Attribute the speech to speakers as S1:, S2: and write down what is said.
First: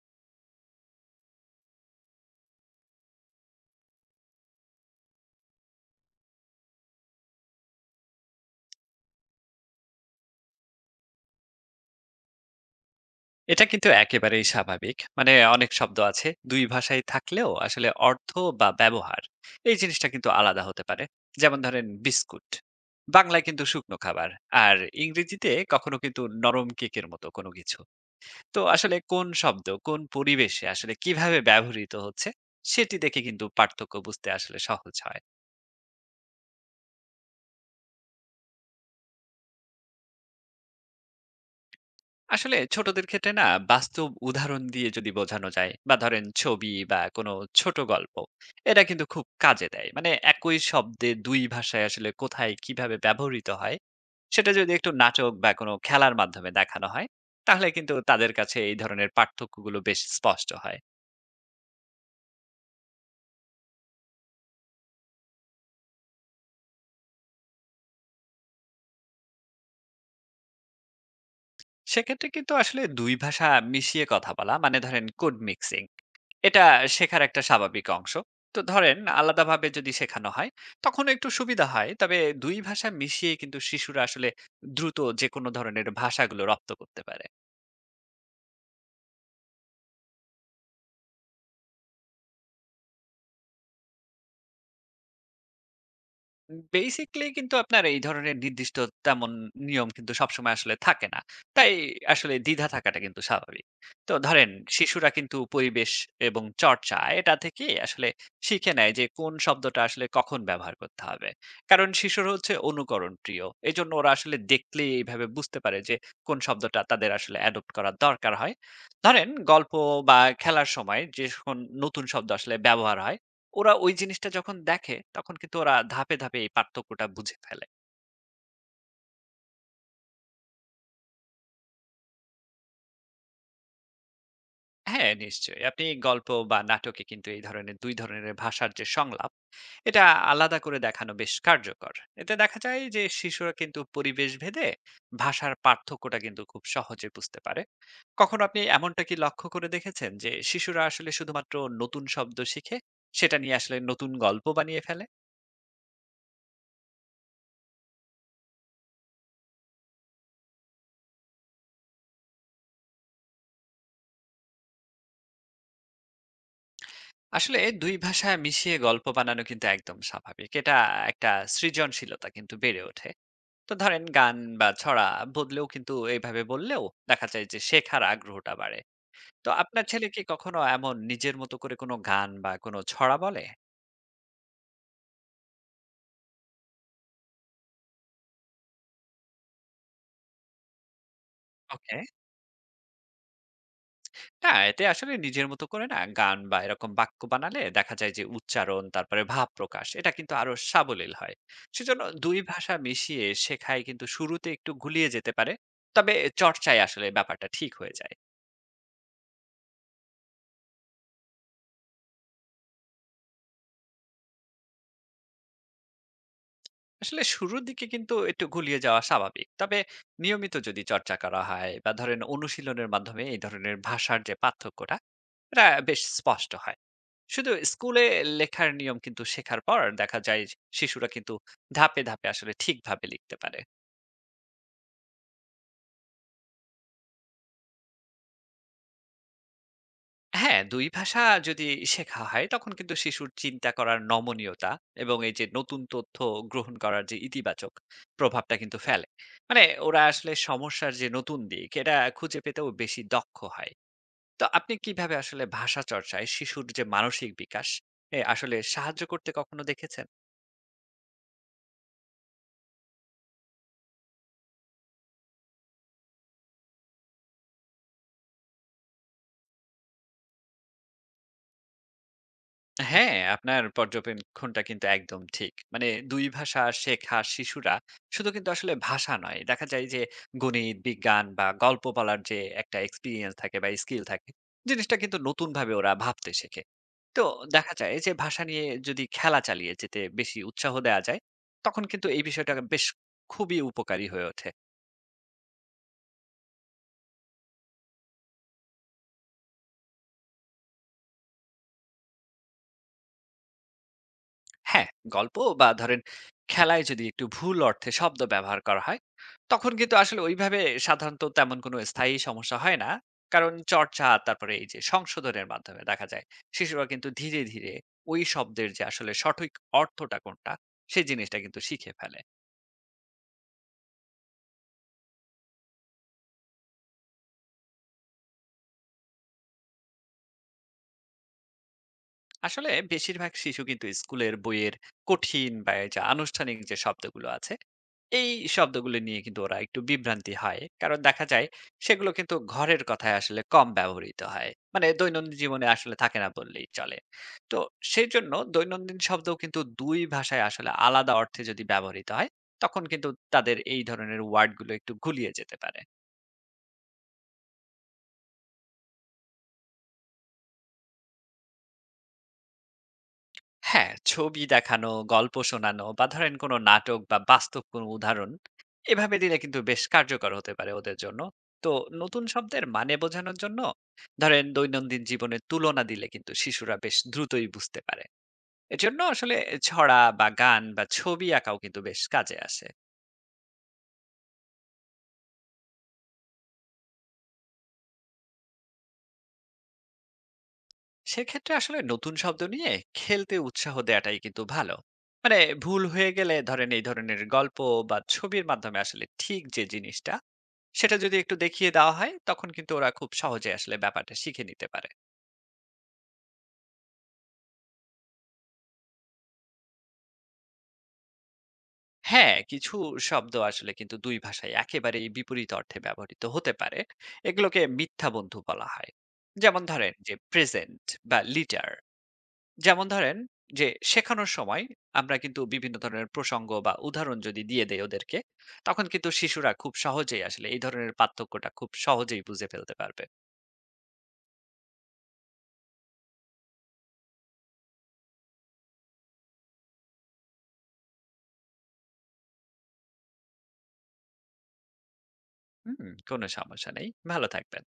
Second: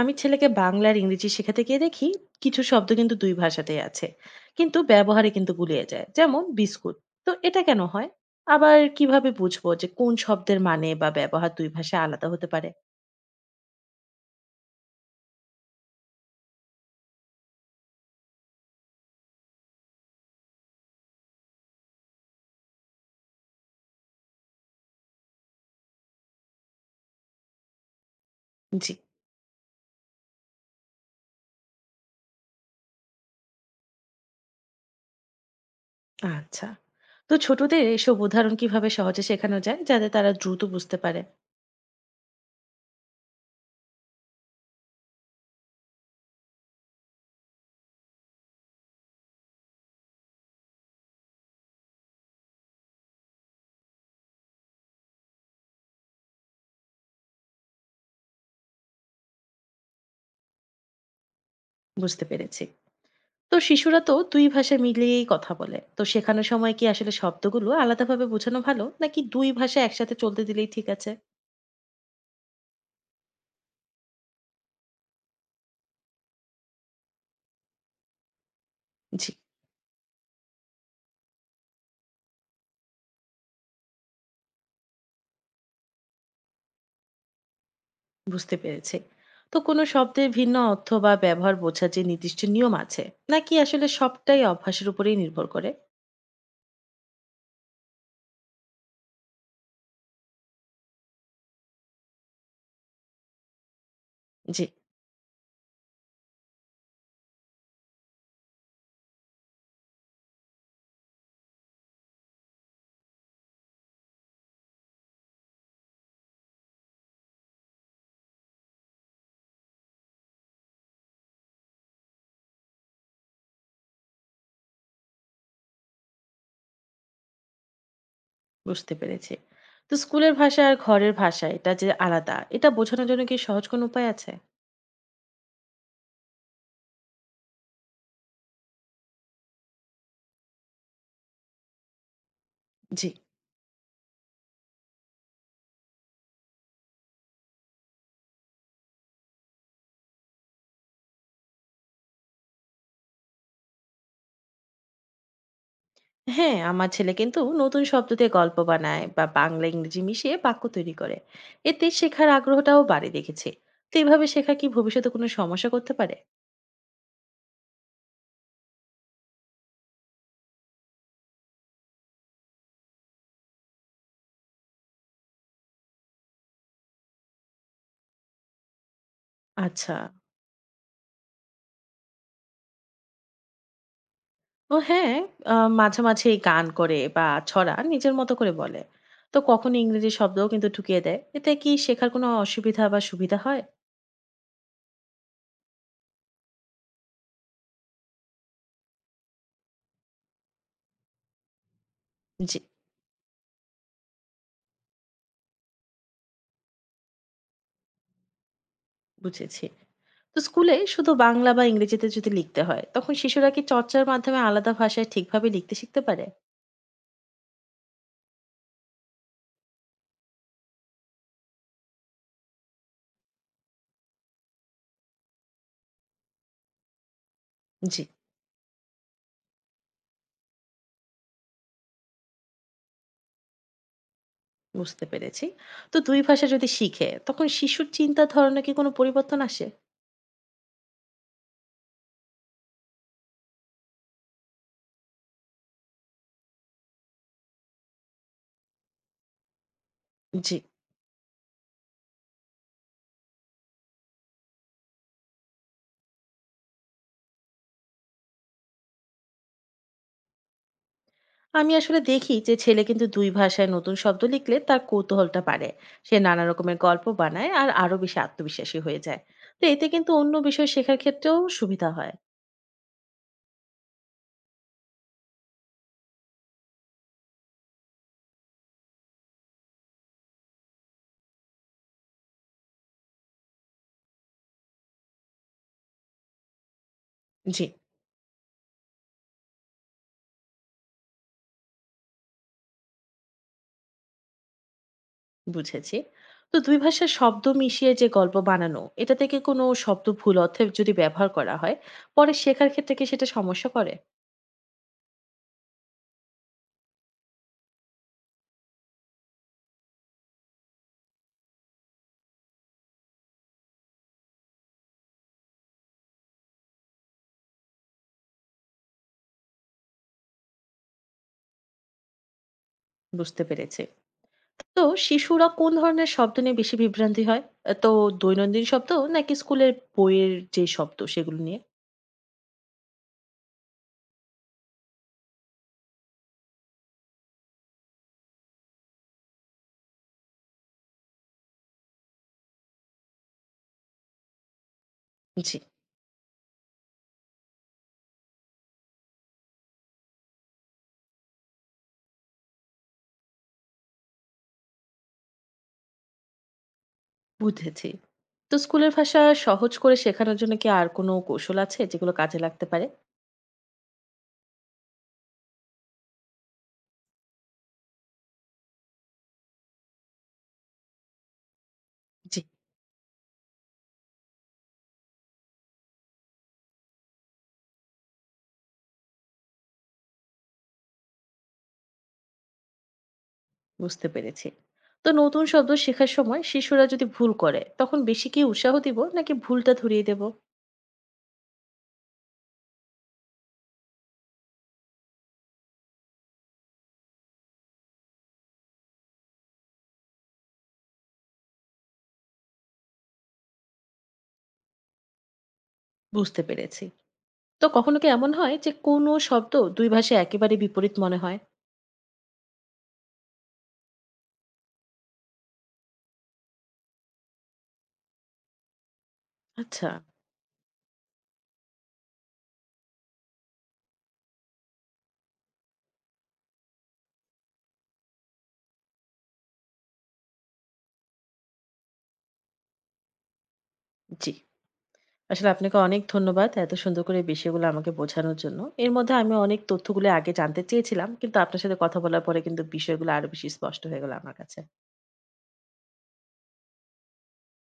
S1: আমি ছেলেকে বাংলা আর ইংরেজি শেখাতে গিয়ে দেখি কিছু শব্দ কিন্তু দুই ভাষাতেই আছে, কিন্তু ব্যবহারে কিন্তু গুলিয়ে যায়, যেমন বিস্কুট। তো এটা কেন হয়? আবার কিভাবে বুঝবো যে কোন শব্দের মানে বা ব্যবহার দুই ভাষায় আলাদা হতে পারে?
S2: এটা কিন্তু একেবারেই স্বাভাবিক। মানে অনেক শব্দ আছে। ২ ভাষায় থাকলেও আসলে অর্থ বা ব্যবহার এই জিনিসটা কিন্তু আলাদা হতে পারে। যেমন ধরেন বিস্কুট। বাংলায় কিন্তু শুকনো খাবার। আর ইংরেজিতে কখনো কিন্তু নরম কেকের মতো কোনো কিছু। তো
S1: জি।
S2: আসলে কোন শব্দ কোন পরিবেশে আসলে কিভাবে ব্যবহৃত হচ্ছে সেটি দেখে কিন্তু পার্থক্য বুঝতে আসলে সহজ হয়।
S1: আচ্ছা, তো ছোটদের এসব উদাহরণ কিভাবে সহজে শেখানো যায় যাতে তারা দ্রুত বুঝতে পারে?
S2: আসলে ছোটদের ক্ষেত্রে না বাস্তব উদাহরণ দিয়ে যদি বোঝানো যায় বা ধরেন ছবি বা কোনো ছোট গল্প এটা কিন্তু খুব কাজে দেয়, মানে একই শব্দে দুই ভাষায় আসলে কোথায় কিভাবে ব্যবহৃত হয় সেটা যদি একটু নাটক বা কোনো খেলার মাধ্যমে দেখানো হয় তাহলে কিন্তু তাদের কাছে এই ধরনের পার্থক্যগুলো বেশ স্পষ্ট হয়।
S1: বুঝতে পেরেছি। তো শিশুরা তো দুই ভাষা মিলিয়েই কথা বলে, তো শেখানোর সময় কি আসলে শব্দগুলো আলাদাভাবে বোঝানো ভালো, নাকি দুই ভাষা একসাথে চলতে দিলেই ঠিক আছে?
S2: সেক্ষেত্রে কিন্তু আসলে ২ ভাষা মিশিয়ে কথা বলা মানে ধরেন কোড মিক্সিং। এটা শেখার একটা স্বাভাবিক অংশ। তো ধরেন
S1: জি।
S2: আলাদাভাবে যদি শেখানো হয় তখন একটু সুবিধা হয়। তবে ২ ভাষা মিশিয়ে কিন্তু শিশুরা আসলে দ্রুত যেকোনো ধরনের ভাষাগুলো রপ্ত করতে পারে।
S1: বুঝতে পেরেছি। তো কোনো শব্দের ভিন্ন অর্থ বা ব্যবহার বোঝার যে নির্দিষ্ট নিয়ম আছে, নাকি আসলে সবটাই অভ্যাসের উপরেই নির্ভর করে?
S2: বেসিক্যালি কিন্তু আপনার এই ধরনের নির্দিষ্ট তেমন নিয়ম কিন্তু সবসময় আসলে থাকে না। তাই আসলে দ্বিধা থাকাটা কিন্তু স্বাভাবিক। তো ধরেন
S1: জি।
S2: শিশুরা কিন্তু পরিবেশ এবং চর্চা এটা থেকেই আসলে শিখে নেয় যে কোন শব্দটা আসলে কখন ব্যবহার করতে হবে। কারণ শিশুরা হচ্ছে অনুকরণ প্রিয়। এজন্য ওরা আসলে দেখলেই এইভাবে বুঝতে পারে যে কোন শব্দটা তাদের আসলে অ্যাডপ্ট করার দরকার হয়। ধরেন গল্প বা খেলার সময় যখন নতুন শব্দ আসলে ব্যবহার হয়, ওরা ওই জিনিসটা যখন দেখে তখন কিন্তু ওরা ধাপে, ধাপে এই পার্থক্যটা বুঝে ফেলে।
S1: বুঝতে পেরেছি। তো স্কুলের ভাষা আর ঘরের ভাষা এটা যে আলাদা, এটা বোঝানোর জন্য কি সহজ কোনো উপায় আছে?
S2: হ্যাঁ, নিশ্চয়ই। আপনি গল্প বা নাটকে কিন্তু এই ধরনের ২ ধরনের ভাষার যে সংলাপ, এটা আলাদা করে দেখানো বেশ কার্যকর। এতে দেখা যায় যে
S1: জি।
S2: শিশুরা কিন্তু পরিবেশ ভেদে ভাষার পার্থক্যটা কিন্তু খুব সহজে বুঝতে পারে। কখনো আপনি এমনটা কি লক্ষ্য করে দেখেছেন যে শিশুরা আসলে শুধুমাত্র নতুন শব্দ শিখে সেটা নিয়ে আসলে নতুন গল্প বানিয়ে ফেলে?
S1: হ্যাঁ, আমার ছেলে কিন্তু নতুন শব্দ দিয়ে গল্প বানায় বা বাংলা ইংরেজি মিশিয়ে বাক্য তৈরি করে। এতে শেখার আগ্রহটাও বাড়ে দেখেছে। তো এভাবে শেখা কি ভবিষ্যতে কোনো সমস্যা করতে পারে?
S2: আসলে ২ ভাষা মিশিয়ে গল্প বানানো কিন্তু একদম স্বাভাবিক। এটা একটা সৃজনশীলতা কিন্তু বেড়ে ওঠে। তো ধরেন গান বা ছড়া বদলেও কিন্তু এভাবে বললেও দেখা যায় যে শেখার আগ্রহটা বাড়ে। তো আপনার
S1: আচ্ছা।
S2: ছেলে কি কখনো এমন নিজের মতো করে কোনো গান বা কোনো ছড়া বলে?
S1: ও হ্যাঁ, আ মাঝে, মাঝেই গান করে বা ছড়া নিজের মতো করে বলে। তো কখনো ইংরেজি শব্দও কিন্তু ঢুকিয়ে দেয়। এতে কি
S2: ওকে।
S1: শেখার কোনো অসুবিধা বা সুবিধা হয়?
S2: না, এতে আসলে নিজের মতো করে না গান বা এরকম বাক্য বানালে দেখা যায় যে উচ্চারণ, তারপরে ভাব প্রকাশ এটা কিন্তু আরো সাবলীল হয়। সেজন্য দুই
S1: জি।
S2: ভাষা মিশিয়ে শেখায় কিন্তু শুরুতে একটু গুলিয়ে যেতে পারে, তবে চর্চায় আসলে ব্যাপারটা ঠিক হয়ে যায়।
S1: বুঝেছি। তো স্কুলে শুধু বাংলা বা ইংরেজিতে যদি লিখতে হয়, তখন শিশুরা কি চর্চার মাধ্যমে আলাদা ভাষায় ঠিকভাবে লিখতে শিখতে পারে?
S2: আসলে শুরুর দিকে কিন্তু একটু গুলিয়ে যাওয়া স্বাভাবিক, তবে নিয়মিত যদি চর্চা করা হয় বা ধরেন অনুশীলনের মাধ্যমে এই ধরনের ভাষার যে পার্থক্যটা এটা বেশ স্পষ্ট হয়। শুধু
S1: জি।
S2: স্কুলে লেখার নিয়ম কিন্তু শেখার পর দেখা যায় যে শিশুরা কিন্তু ধাপে ধাপে আসলে ঠিকভাবে লিখতে পারে।
S1: বুঝতে পেরেছি। তো ২ ভাষা যদি শিখে, তখন শিশুর চিন্তার ধরনে কি কোনো পরিবর্তন আসে?
S2: হ্যাঁ, দুই ভাষা যদি শেখা হয় তখন কিন্তু শিশুর চিন্তা করার নমনীয়তা এবং এই যে নতুন তথ্য গ্রহণ করার যে ইতিবাচক প্রভাবটা কিন্তু ফেলে, মানে ওরা আসলে
S1: জি।
S2: সমস্যার যে নতুন দিক এটা খুঁজে পেতেও বেশি দক্ষ হয়। তো আপনি কিভাবে আসলে ভাষা চর্চায় শিশুর যে মানসিক বিকাশ এ আসলে সাহায্য করতে কখনো দেখেছেন?
S1: আমি আসলে দেখি যে ছেলে কিন্তু দুই ভাষায় নতুন শব্দ লিখলে তার কৌতূহলটা বাড়ে। সে নানা রকমের গল্প বানায় আর আরো বেশি আত্মবিশ্বাসী হয়ে যায়। তো এতে কিন্তু অন্য বিষয় শেখার ক্ষেত্রেও সুবিধা হয়।
S2: হ্যাঁ, আপনার পর্যবেক্ষণটা কিন্তু একদম ঠিক। মানে ২ ভাষা শেখা শিশুরা শুধু কিন্তু আসলে ভাষা নয়। দেখা যায় যে গণিত, বিজ্ঞান বা গল্প বলার যে একটা এক্সপেরিয়েন্স থাকে বা স্কিল থাকে, জিনিসটা কিন্তু নতুনভাবে ওরা ভাবতে শেখে। তো
S1: জি।
S2: দেখা যায় যে ভাষা নিয়ে যদি খেলা চালিয়ে যেতে বেশি উৎসাহ দেয়া যায়, তখন কিন্তু এই বিষয়টা বেশ খুবই উপকারী হয়ে ওঠে।
S1: বুঝেছি। তো দুই ভাষার শব্দ মিশিয়ে যে গল্প বানানো, এটা থেকে কোনো শব্দ ভুল অর্থে যদি ব্যবহার করা হয়, পরে শেখার ক্ষেত্রে কি সেটা সমস্যা করে?
S2: হ্যাঁ, গল্প বা ধরেন খেলায় যদি একটু ভুল অর্থে শব্দ ব্যবহার করা হয় তখন কিন্তু আসলে ওইভাবে সাধারণত তেমন কোনো স্থায়ী সমস্যা হয় না। কারণ চর্চা, তারপরে এই যে সংশোধনের মাধ্যমে দেখা যায় শিশুরা কিন্তু ধীরে ধীরে ওই শব্দের যে আসলে সঠিক অর্থটা কোনটা সেই জিনিসটা কিন্তু শিখে ফেলে।
S1: বুঝতে পেরেছে। তো শিশুরা কোন ধরনের শব্দ নিয়ে বেশি বিভ্রান্তি হয়? তো দৈনন্দিন শব্দ, নাকি স্কুলের বইয়ের যে শব্দ সেগুলো নিয়ে?
S2: আসলে বেশিরভাগ শিশু কিন্তু স্কুলের বইয়ের কঠিন বা এই যে আনুষ্ঠানিক যে শব্দগুলো আছে এই শব্দগুলো নিয়ে কিন্তু ওরা একটু বিভ্রান্তি হয়, কারণ দেখা যায় সেগুলো কিন্তু ঘরের কথায় আসলে কম ব্যবহৃত হয়, মানে দৈনন্দিন
S1: জি।
S2: জীবনে আসলে থাকে না বললেই চলে। তো সেই জন্য দৈনন্দিন শব্দ কিন্তু দুই ভাষায় আসলে আলাদা অর্থে যদি ব্যবহৃত হয় তখন কিন্তু তাদের এই ধরনের ওয়ার্ডগুলো একটু গুলিয়ে যেতে পারে।
S1: বুঝেছি। তো স্কুলের ভাষা সহজ করে শেখানোর জন্য কি আর কোনো কৌশল আছে যেগুলো কাজে লাগতে পারে?
S2: হ্যাঁ, ছবি দেখানো, গল্প শোনানো বা ধরেন কোনো নাটক বা বাস্তব কোনো উদাহরণ এভাবে দিলে কিন্তু বেশ কার্যকর হতে পারে ওদের জন্য। তো নতুন
S1: জি।
S2: শব্দের মানে বোঝানোর জন্য ধরেন দৈনন্দিন জীবনের তুলনা দিলে কিন্তু শিশুরা বেশ দ্রুতই বুঝতে পারে। এজন্য আসলে ছড়া বা গান বা ছবি আঁকাও কিন্তু বেশ কাজে আসে।
S1: বুঝতে পেরেছি। তো নতুন শব্দ শেখার সময় শিশুরা যদি ভুল করে, তখন বেশি কি উৎসাহ দিব নাকি ভুলটা ধরিয়ে দেব?
S2: সেক্ষেত্রে আসলে নতুন শব্দ নিয়ে খেলতে উৎসাহ দেওয়াটাই কিন্তু ভালো। মানে ভুল হয়ে গেলে ধরেন এই ধরনের গল্প বা ছবির মাধ্যমে আসলে ঠিক যে জিনিসটা সেটা যদি একটু দেখিয়ে দেওয়া হয় তখন কিন্তু ওরা খুব সহজে আসলে ব্যাপারটা শিখে নিতে পারে।
S1: বুঝতে পেরেছি। তো কখনো কি এমন হয় যে কোনো শব্দ ২ ভাষায় একেবারে বিপরীত মনে হয়?
S2: হ্যাঁ, কিছু শব্দ আসলে কিন্তু দুই ভাষায় একেবারেই বিপরীত অর্থে ব্যবহৃত হতে পারে, এগুলোকে মিথ্যা বন্ধু বলা হয়। যেমন
S1: আচ্ছা।
S2: ধরেন যে প্রেজেন্ট বা লিটার। যেমন ধরেন যে শেখানোর সময় আমরা কিন্তু বিভিন্ন ধরনের প্রসঙ্গ বা উদাহরণ যদি দিয়ে দেই ওদেরকে তখন কিন্তু শিশুরা খুব সহজেই আসলে এই ধরনের পার্থক্যটা খুব সহজেই বুঝে ফেলতে পারবে।
S1: জি। আসলে আপনাকে অনেক ধন্যবাদ এত সুন্দর করে বিষয়গুলো আমাকে বোঝানোর জন্য। এর মধ্যে আমি অনেক তথ্যগুলো আগে জানতে চেয়েছিলাম, কিন্তু আপনার সাথে কথা বলার পরে কিন্তু বিষয়গুলো আরো বেশি স্পষ্ট হয়ে গেল আমার কাছে।
S2: হুম, কোনো সমস্যা নেই, ভালো থাকবেন।